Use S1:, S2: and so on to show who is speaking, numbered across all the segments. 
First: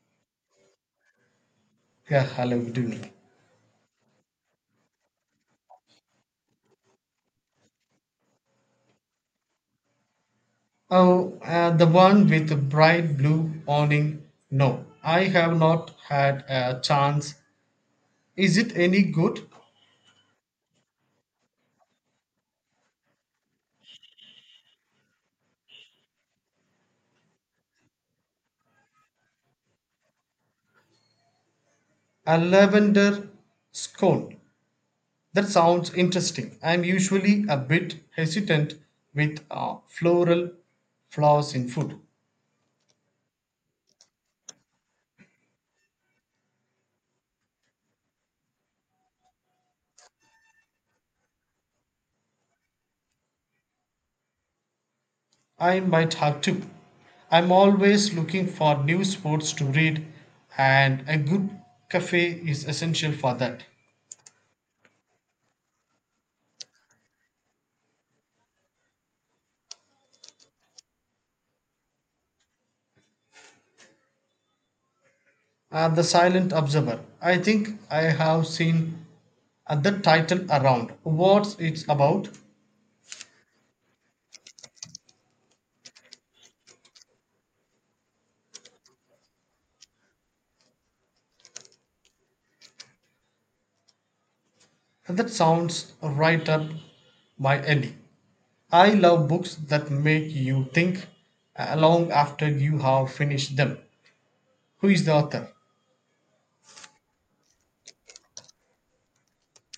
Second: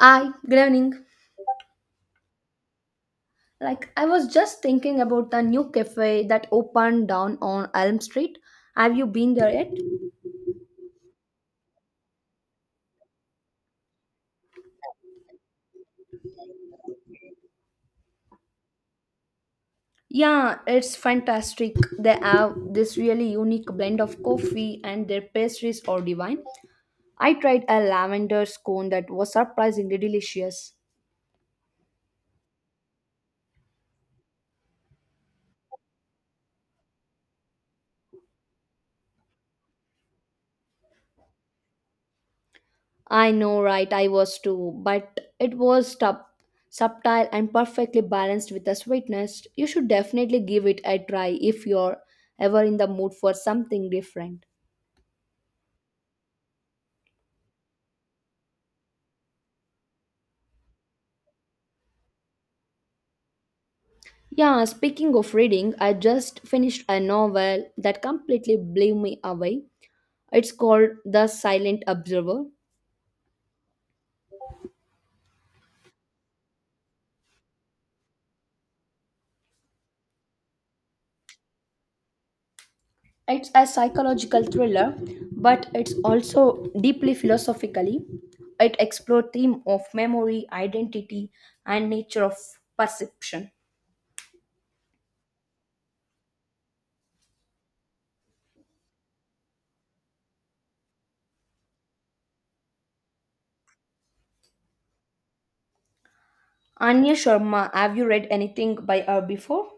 S1: Hi, good evening.
S2: Yeah, hello, good evening.
S1: Like, I was just thinking about the new cafe that opened down on Elm Street. Have you been there yet?
S2: Oh, the one with the bright blue awning. No, I have not had a chance. Is it any good?
S1: Yeah, it's fantastic. They have this really unique blend of coffee, and their pastries are divine. I tried a lavender scone that was surprisingly delicious.
S2: A lavender scone. That sounds interesting. I'm usually a bit hesitant with floral flaws in food.
S1: I know, right? I was too, but it was subtle and perfectly balanced with the sweetness. You should definitely give it a try if you're ever in the mood for something different.
S2: I might have to. I'm always looking for new sports to read, and a good cafe is essential for that.
S1: Yeah, speaking of reading, I just finished a novel that completely blew me away. It's called The Silent Observer.
S2: The Silent Observer. I think I have seen the title around. What's it about?
S1: It's a psychological thriller, but it's also deeply philosophically. It explores theme of memory, identity, and nature of perception.
S2: That sounds right up my alley. I love books that make you think long after you have finished them. Who is the author?
S1: Anya Sharma, have you read anything by her before?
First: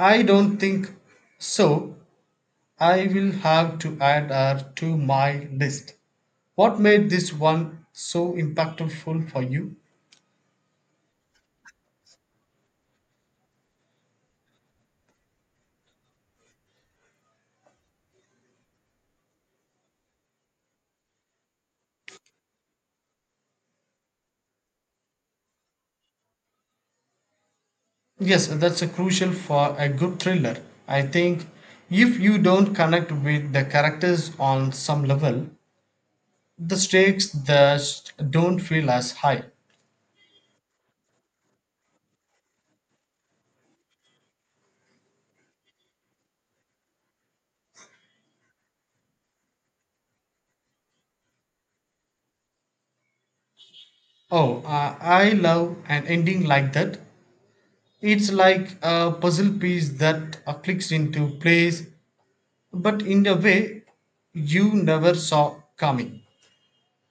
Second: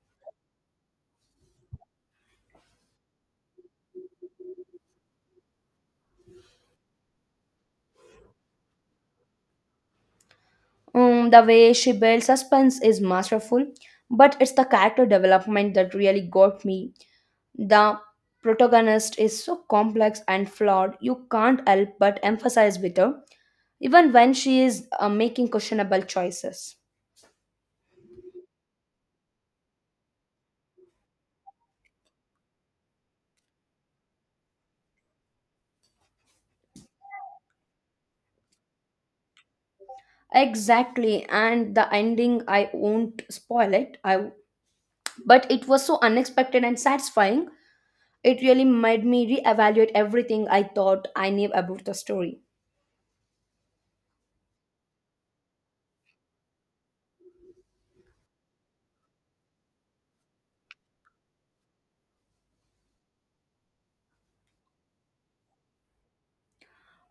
S2: I don't think so. I will have to add her to my list. What made this one so impactful for you?
S1: The way she builds suspense is masterful, but it's the character development that really got me. The protagonist is so complex and flawed, you can't help but emphasize with her, even when she is making questionable choices.
S2: Yes, that's a crucial for a good thriller. I think if you don't connect with the characters on some level, the stakes just don't feel as high.
S1: Exactly, and the ending, I won't spoil it, but it was so unexpected and satisfying. It really made me reevaluate everything I thought I knew about the story.
S2: Oh, I love an ending like that. It's like a puzzle piece that clicks into place, but in a way you never saw coming.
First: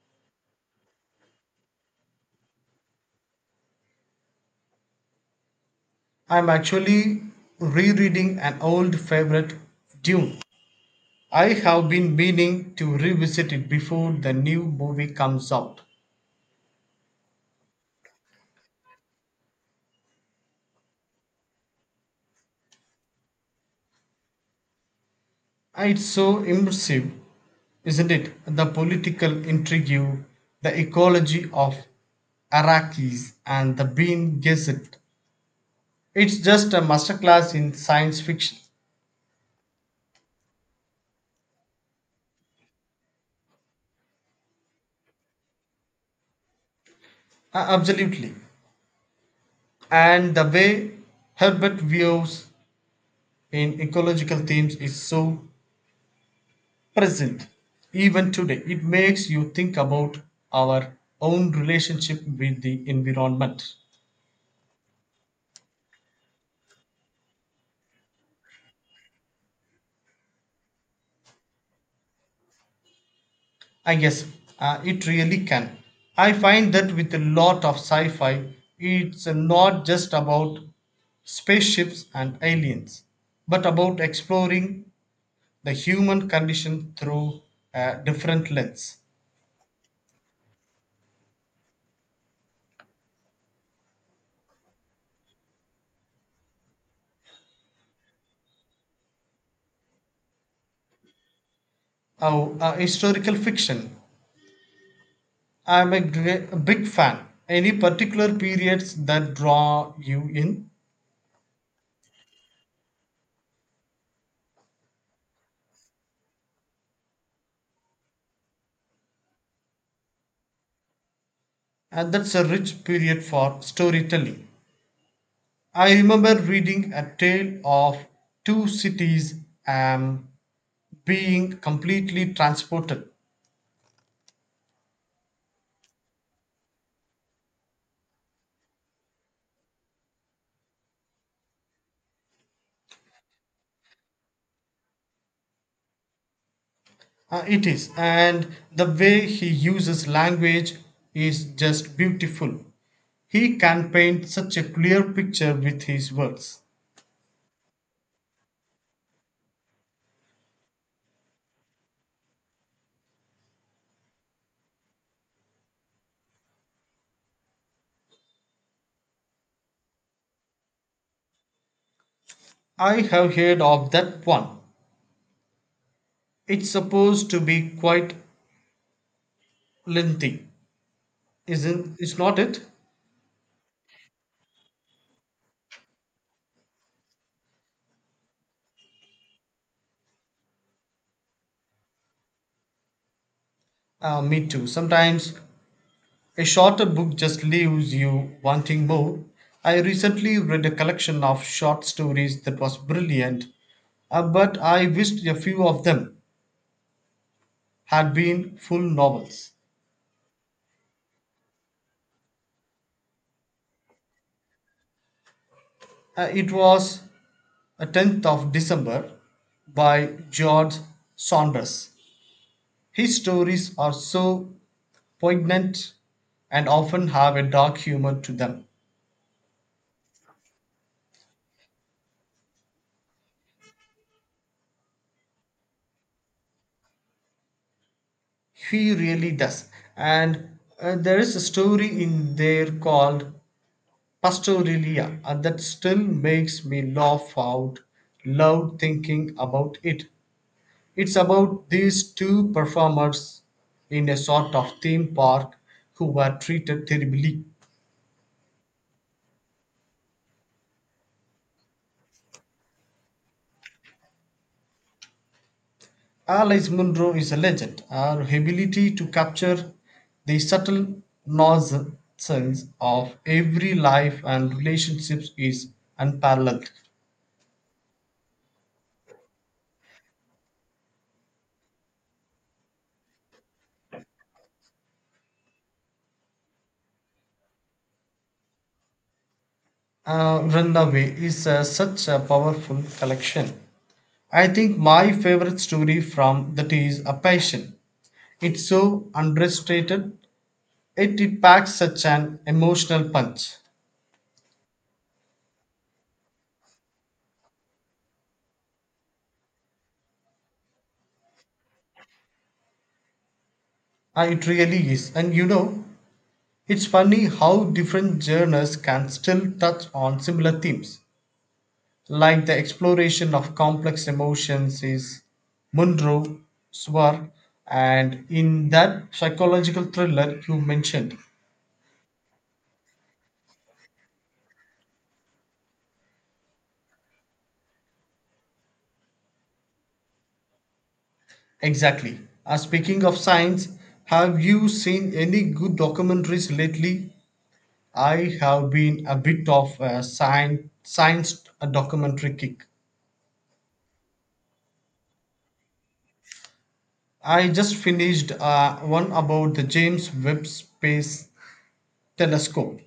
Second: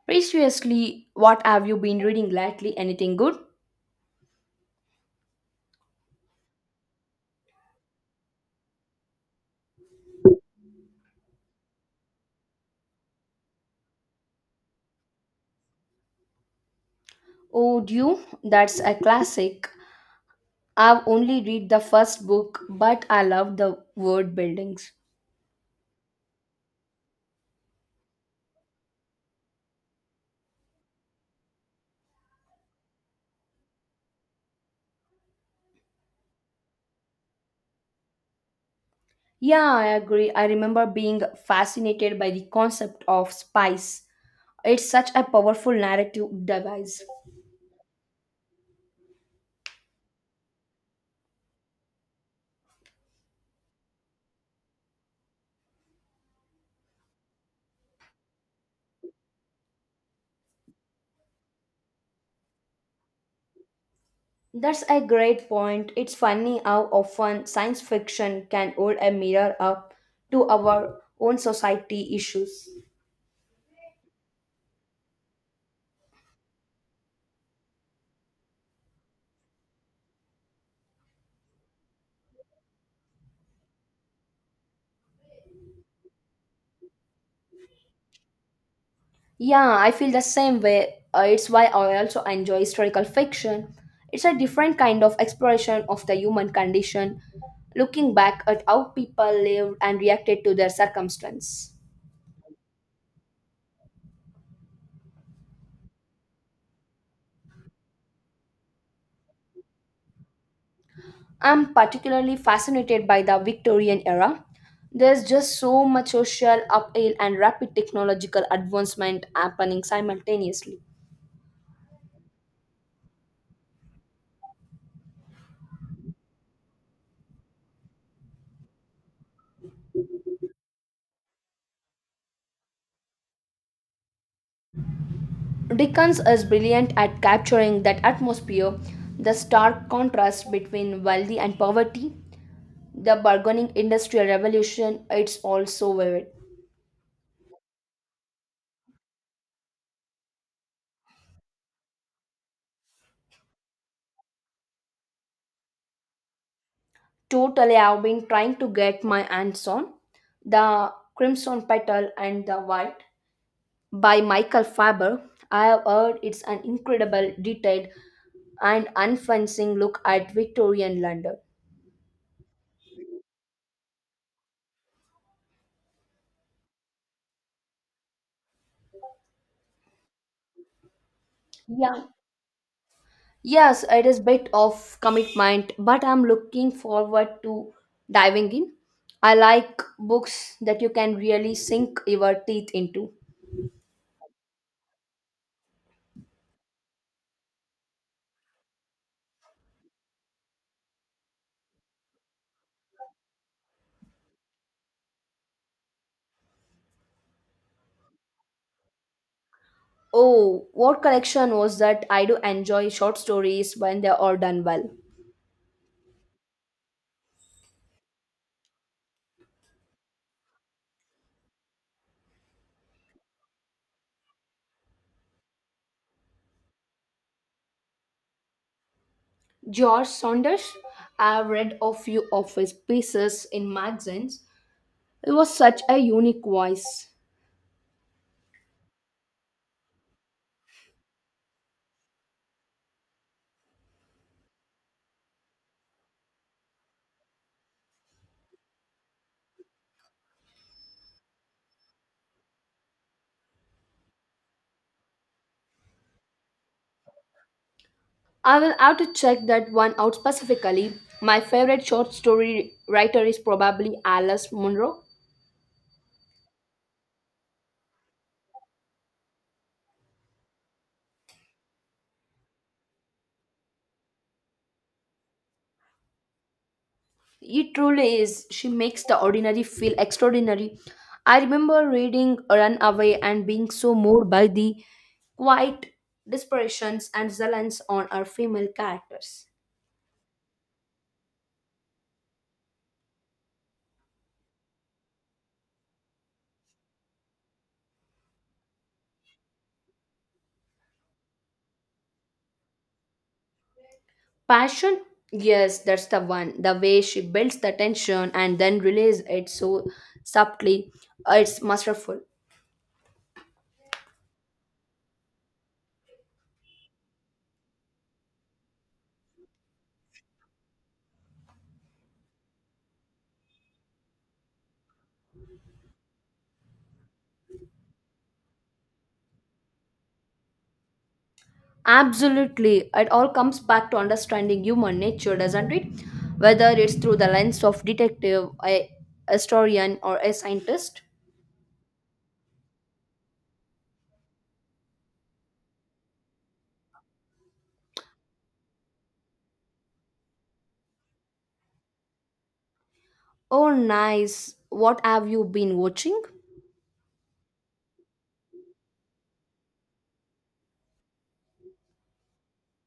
S1: Previously, what have you been reading lately? Anything good?
S2: I'm actually rereading an old favorite, Dune. I have been meaning to revisit it before the new movie comes out.
S1: Oh, you? That's a classic. I've only read the first book, but I love the word buildings.
S2: It's so immersive, isn't it? The political intrigue, the ecology of Iraqis, and the Bean Gazette. It's just a masterclass in science fiction.
S1: Yeah, I agree. I remember being fascinated by the concept of spice. It's such a powerful narrative device.
S2: Absolutely. And the way Herbert views in ecological themes is so present. Even today, it makes you think about our own relationship with the environment.
S1: That's a great point. It's funny how often science fiction can hold a mirror up to our own society issues.
S2: I guess it really can. I find that with a lot of sci fi, it's not just about spaceships and aliens, but about exploring the human condition through a different lens.
S1: Yeah, I feel the same way. It's why I also enjoy historical fiction. It's a different kind of exploration of the human condition, looking back at how people lived and reacted to their circumstance.
S2: Oh, historical fiction. I'm a big fan. Any particular periods that draw you in?
S1: I'm particularly fascinated by the Victorian era. There's just so much social upheaval and rapid technological advancement happening simultaneously.
S2: And that's a rich period for storytelling. I remember reading A Tale of Two Cities and being completely transported.
S1: Dickens is brilliant at capturing that atmosphere, the stark contrast between wealthy and poverty, the bargaining industrial revolution it's also vivid.
S2: It is, and the way he uses language is just beautiful. He can paint such a clear picture with his words.
S1: Totally, I've been trying to get my hands on The Crimson Petal and the White by Michael Faber. I have heard it's an incredible detailed and unfencing look at Victorian London.
S2: I have heard of that one. It's supposed to be quite lengthy, isn't?
S1: Yeah,
S2: It's not it?
S1: yes, it is bit of commitment, but I'm looking forward to diving in. I like books that you can really sink your teeth into.
S2: Me too. Sometimes a shorter book just leaves you wanting more. I recently read a collection of short stories that was brilliant, but I wished a few of them had been full novels.
S1: Oh, what connection was that? I do enjoy short stories when they are done well.
S2: It was a 10th of December by George Saunders. His stories are so poignant and often have a dark humor to them.
S1: George Saunders, I've read a few of his pieces in magazines. It was such a unique voice.
S2: He really does. And there is a story in there called Pastoralia, and that still makes me laugh out loud thinking about it. It's about these two performers in a sort of theme park who were treated terribly.
S1: I will have to check that one out specifically. My favorite short story writer is probably Alice Munro.
S2: Alice Munro is a legend. Her ability to capture the subtle nonsense of every life and relationships is unparalleled.
S1: It truly is. She makes the ordinary feel extraordinary. I remember reading Runaway and being so moved by the quiet desperations and zealance on our female characters.
S2: Runaway is such a powerful collection. I think my favorite story from that is A Passion. It's so understated, it packs such an emotional punch.
S1: Passion, yes, that's the one. The way she builds the tension and then relays it so subtly, it's masterful.
S2: It really is. And it's funny how different genres can still touch on similar themes. Like the exploration of complex emotions is Munro, Swar, and in that psychological thriller you mentioned,
S1: Absolutely, it all comes back to understanding human nature, doesn't it? Whether it's through the lens of detective, a historian, or a scientist.
S2: exactly. Speaking of science, have you seen any good documentaries lately? I have been a bit of a science documentary kick.
S1: Oh, nice. What have you been watching?
S2: I just finished one about the James Webb Space Telescope.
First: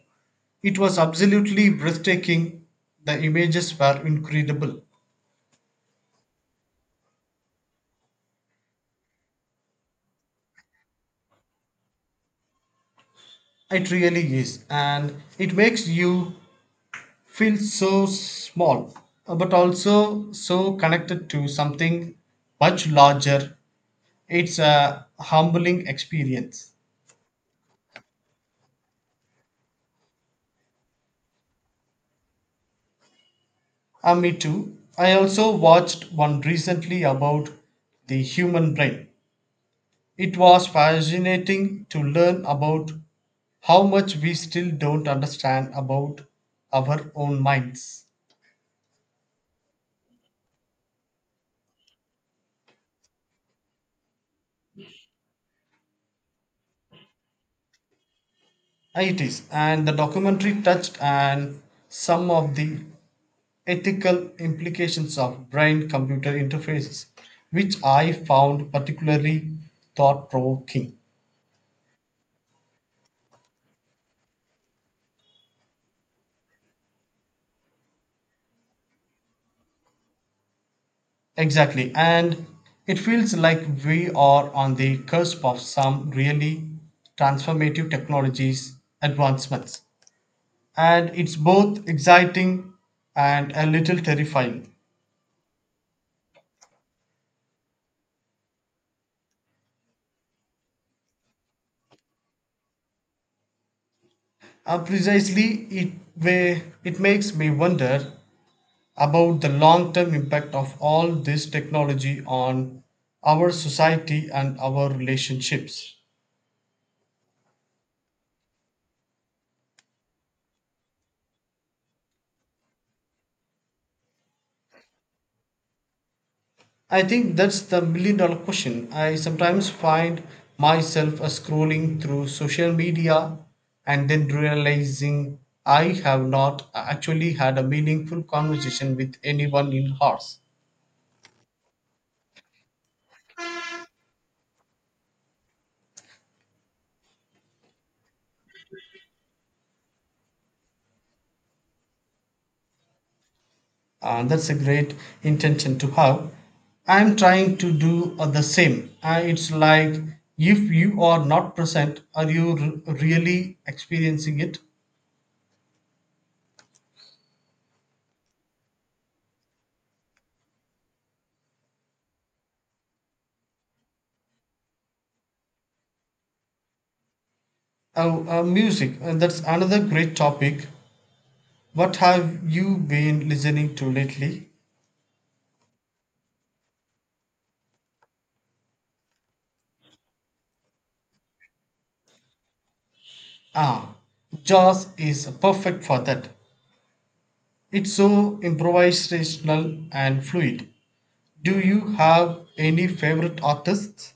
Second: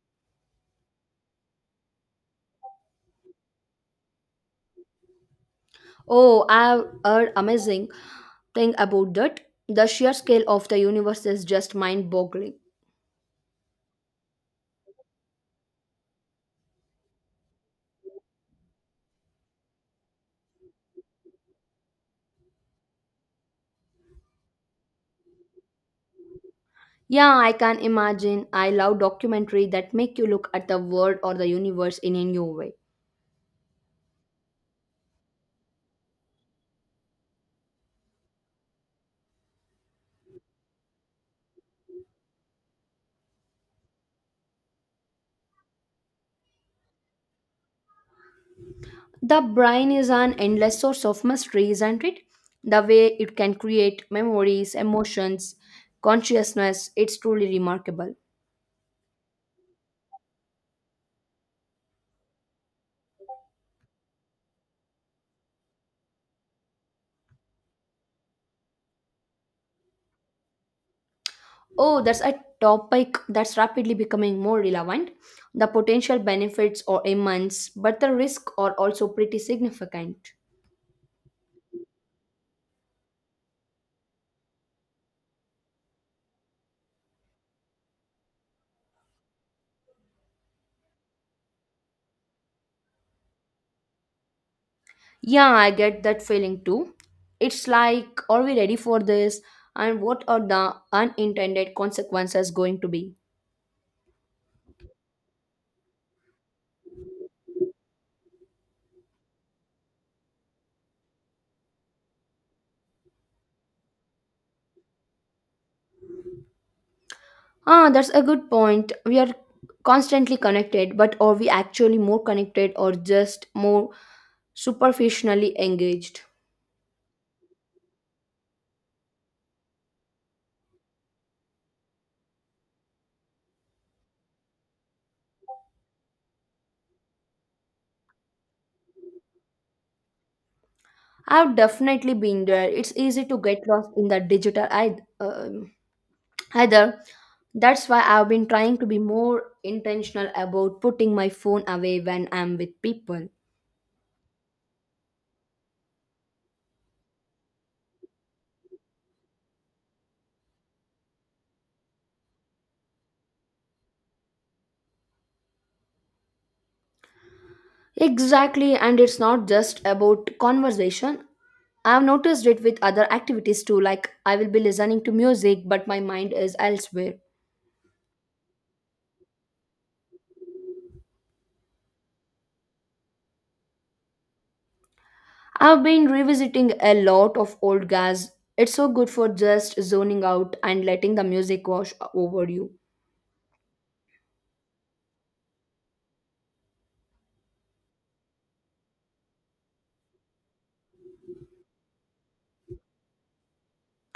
S2: It was absolutely breathtaking. The images were incredible.
S1: Oh, I've heard amazing. Think about that. The sheer scale of the universe is just mind boggling.
S2: It really is, and it makes you feels so small, but also so connected to something much larger. It's a humbling experience.
S1: Yeah, I can imagine. I love documentary that make you look at the world or the universe in a new way.
S2: Me too. I also watched one recently about the human brain. It was fascinating to learn about how much we still don't understand about our own minds.
S1: The brain is an endless source of mystery, isn't it? The way it can create memories, emotions, consciousness, it's truly remarkable.
S2: It is, and the documentary touched on some of the ethical implications of brain computer interfaces, which I found particularly thought provoking.
S1: Oh, that's a topic that's rapidly becoming more relevant. The potential benefits are immense, but the risks are also pretty significant.
S2: Exactly, and it feels like we are on the cusp of some really transformative technologies advancements. And it's both exciting and a little terrifying.
S1: Yeah, I get that feeling too. It's like, are we ready for this? And what are the unintended consequences going to be?
S2: Precisely, it makes me wonder about the long term impact of all this technology on our society and our relationships.
S1: Ah, that's a good point. We are constantly connected, but are we actually more connected or just more superficially engaged?
S2: I think that's the million dollar question. I sometimes find myself scrolling through social media and then realizing I have not actually had a meaningful conversation with anyone in hours.
S1: I've definitely been there. It's easy to get lost in the digital either. That's why I've been trying to be more intentional about putting my phone away when I'm with people.
S2: That's a great intention to have. I'm trying to do the same. It's like if you are not present, are you really experiencing it?
S1: Exactly, and it's not just about conversation. I've noticed it with other activities too, like I will be listening to music, but my mind is elsewhere.
S2: Oh, music. That's another great topic. What have you been listening to lately?
S1: I've been revisiting a lot of old gas. It's so good for just zoning out and letting the music wash over you.
S2: Ah, jazz is perfect for that. It's so improvisational and fluid. Do you have any favorite artists?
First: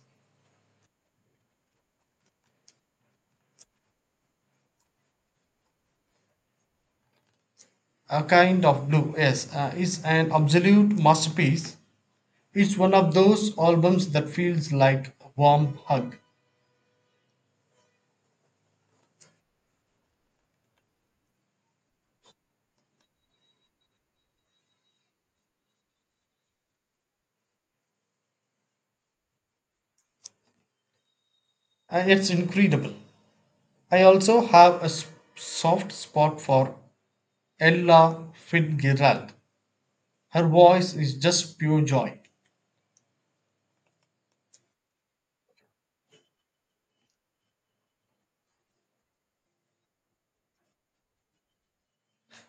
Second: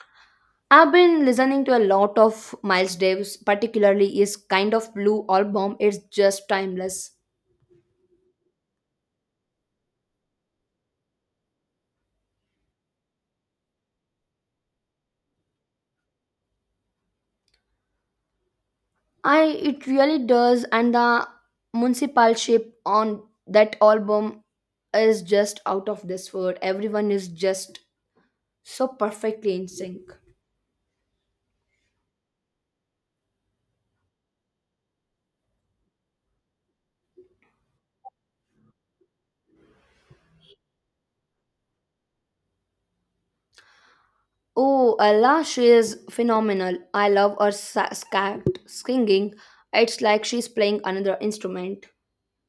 S1: I've been listening to a lot of Miles Davis, particularly his Kind of Blue album. It's just timeless.
S2: A Kind of Blue, yes, is an absolute masterpiece. It's one of those albums that feels like a warm hug.
S1: I it really does, and the municipal on that album is just out of this world. Everyone is just so perfectly in sync.
S2: It's incredible. I also have a soft spot for Ella Fitzgerald. Her voice is just pure joy.
S1: Oh, Ella, she is phenomenal. I love her scat singing. It's like she's playing another instrument.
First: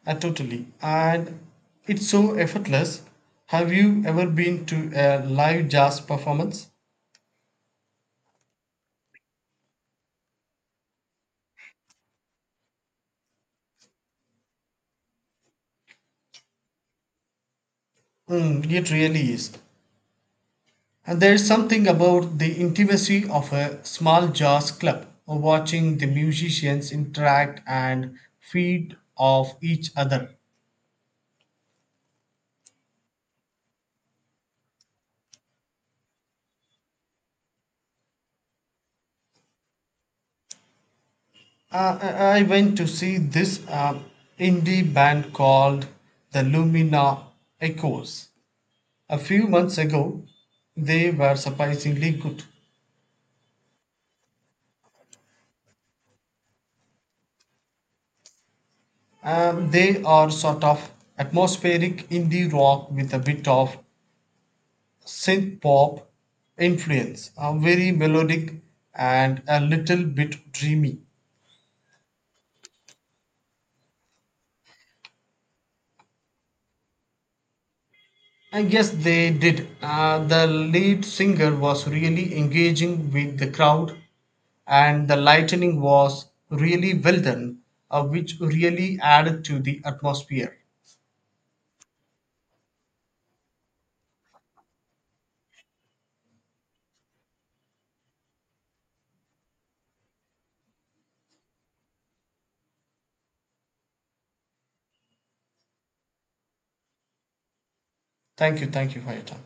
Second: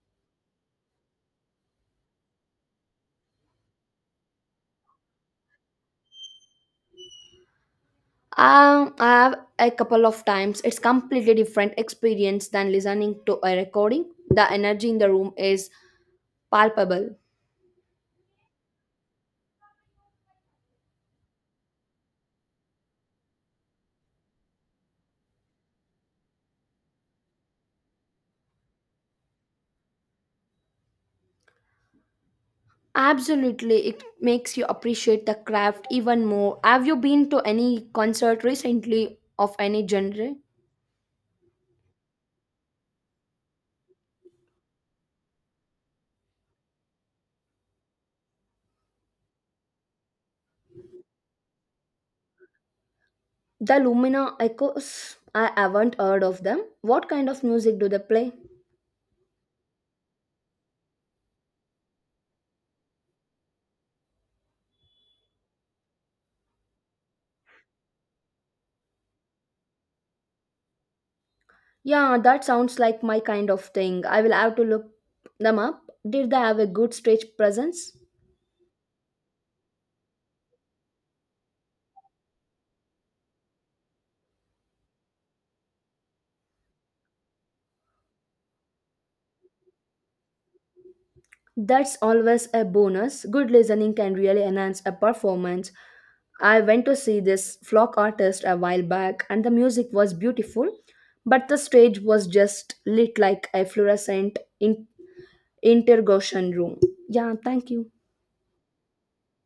S2: Totally. And it's so effortless. Have you ever been to a live jazz performance?
S1: I have a couple of times. It's completely different experience than listening to a recording. The energy in the room is palpable.
S2: Mm, it really is. And there's something about the intimacy of a small jazz club, watching the musicians interact and feed off each other.
S1: Absolutely, it makes you appreciate the craft even more. Have you been to any concert recently of any genre?
S2: I went to see this indie band called the Lumina Echoes a few months ago. They were surprisingly good.
S1: The Lumina Echoes? I haven't heard of them. What kind of music do they play?
S2: They are sort of atmospheric indie rock with a bit of synth pop influence, very melodic and a little bit dreamy.
S1: Yeah, that sounds like my kind of thing. I will have to look them up. Did they have a good stage presence?
S2: And yes, they did. The lead singer was really engaging with the crowd, and the lightning was really well done, which really added to the atmosphere.
S1: That's always a bonus. Good listening can really enhance a performance. I went to see this folk artist a while back, and the music was beautiful, but the stage was just lit like a fluorescent interrogation room. Yeah, thank you.
S2: Thank you for your time.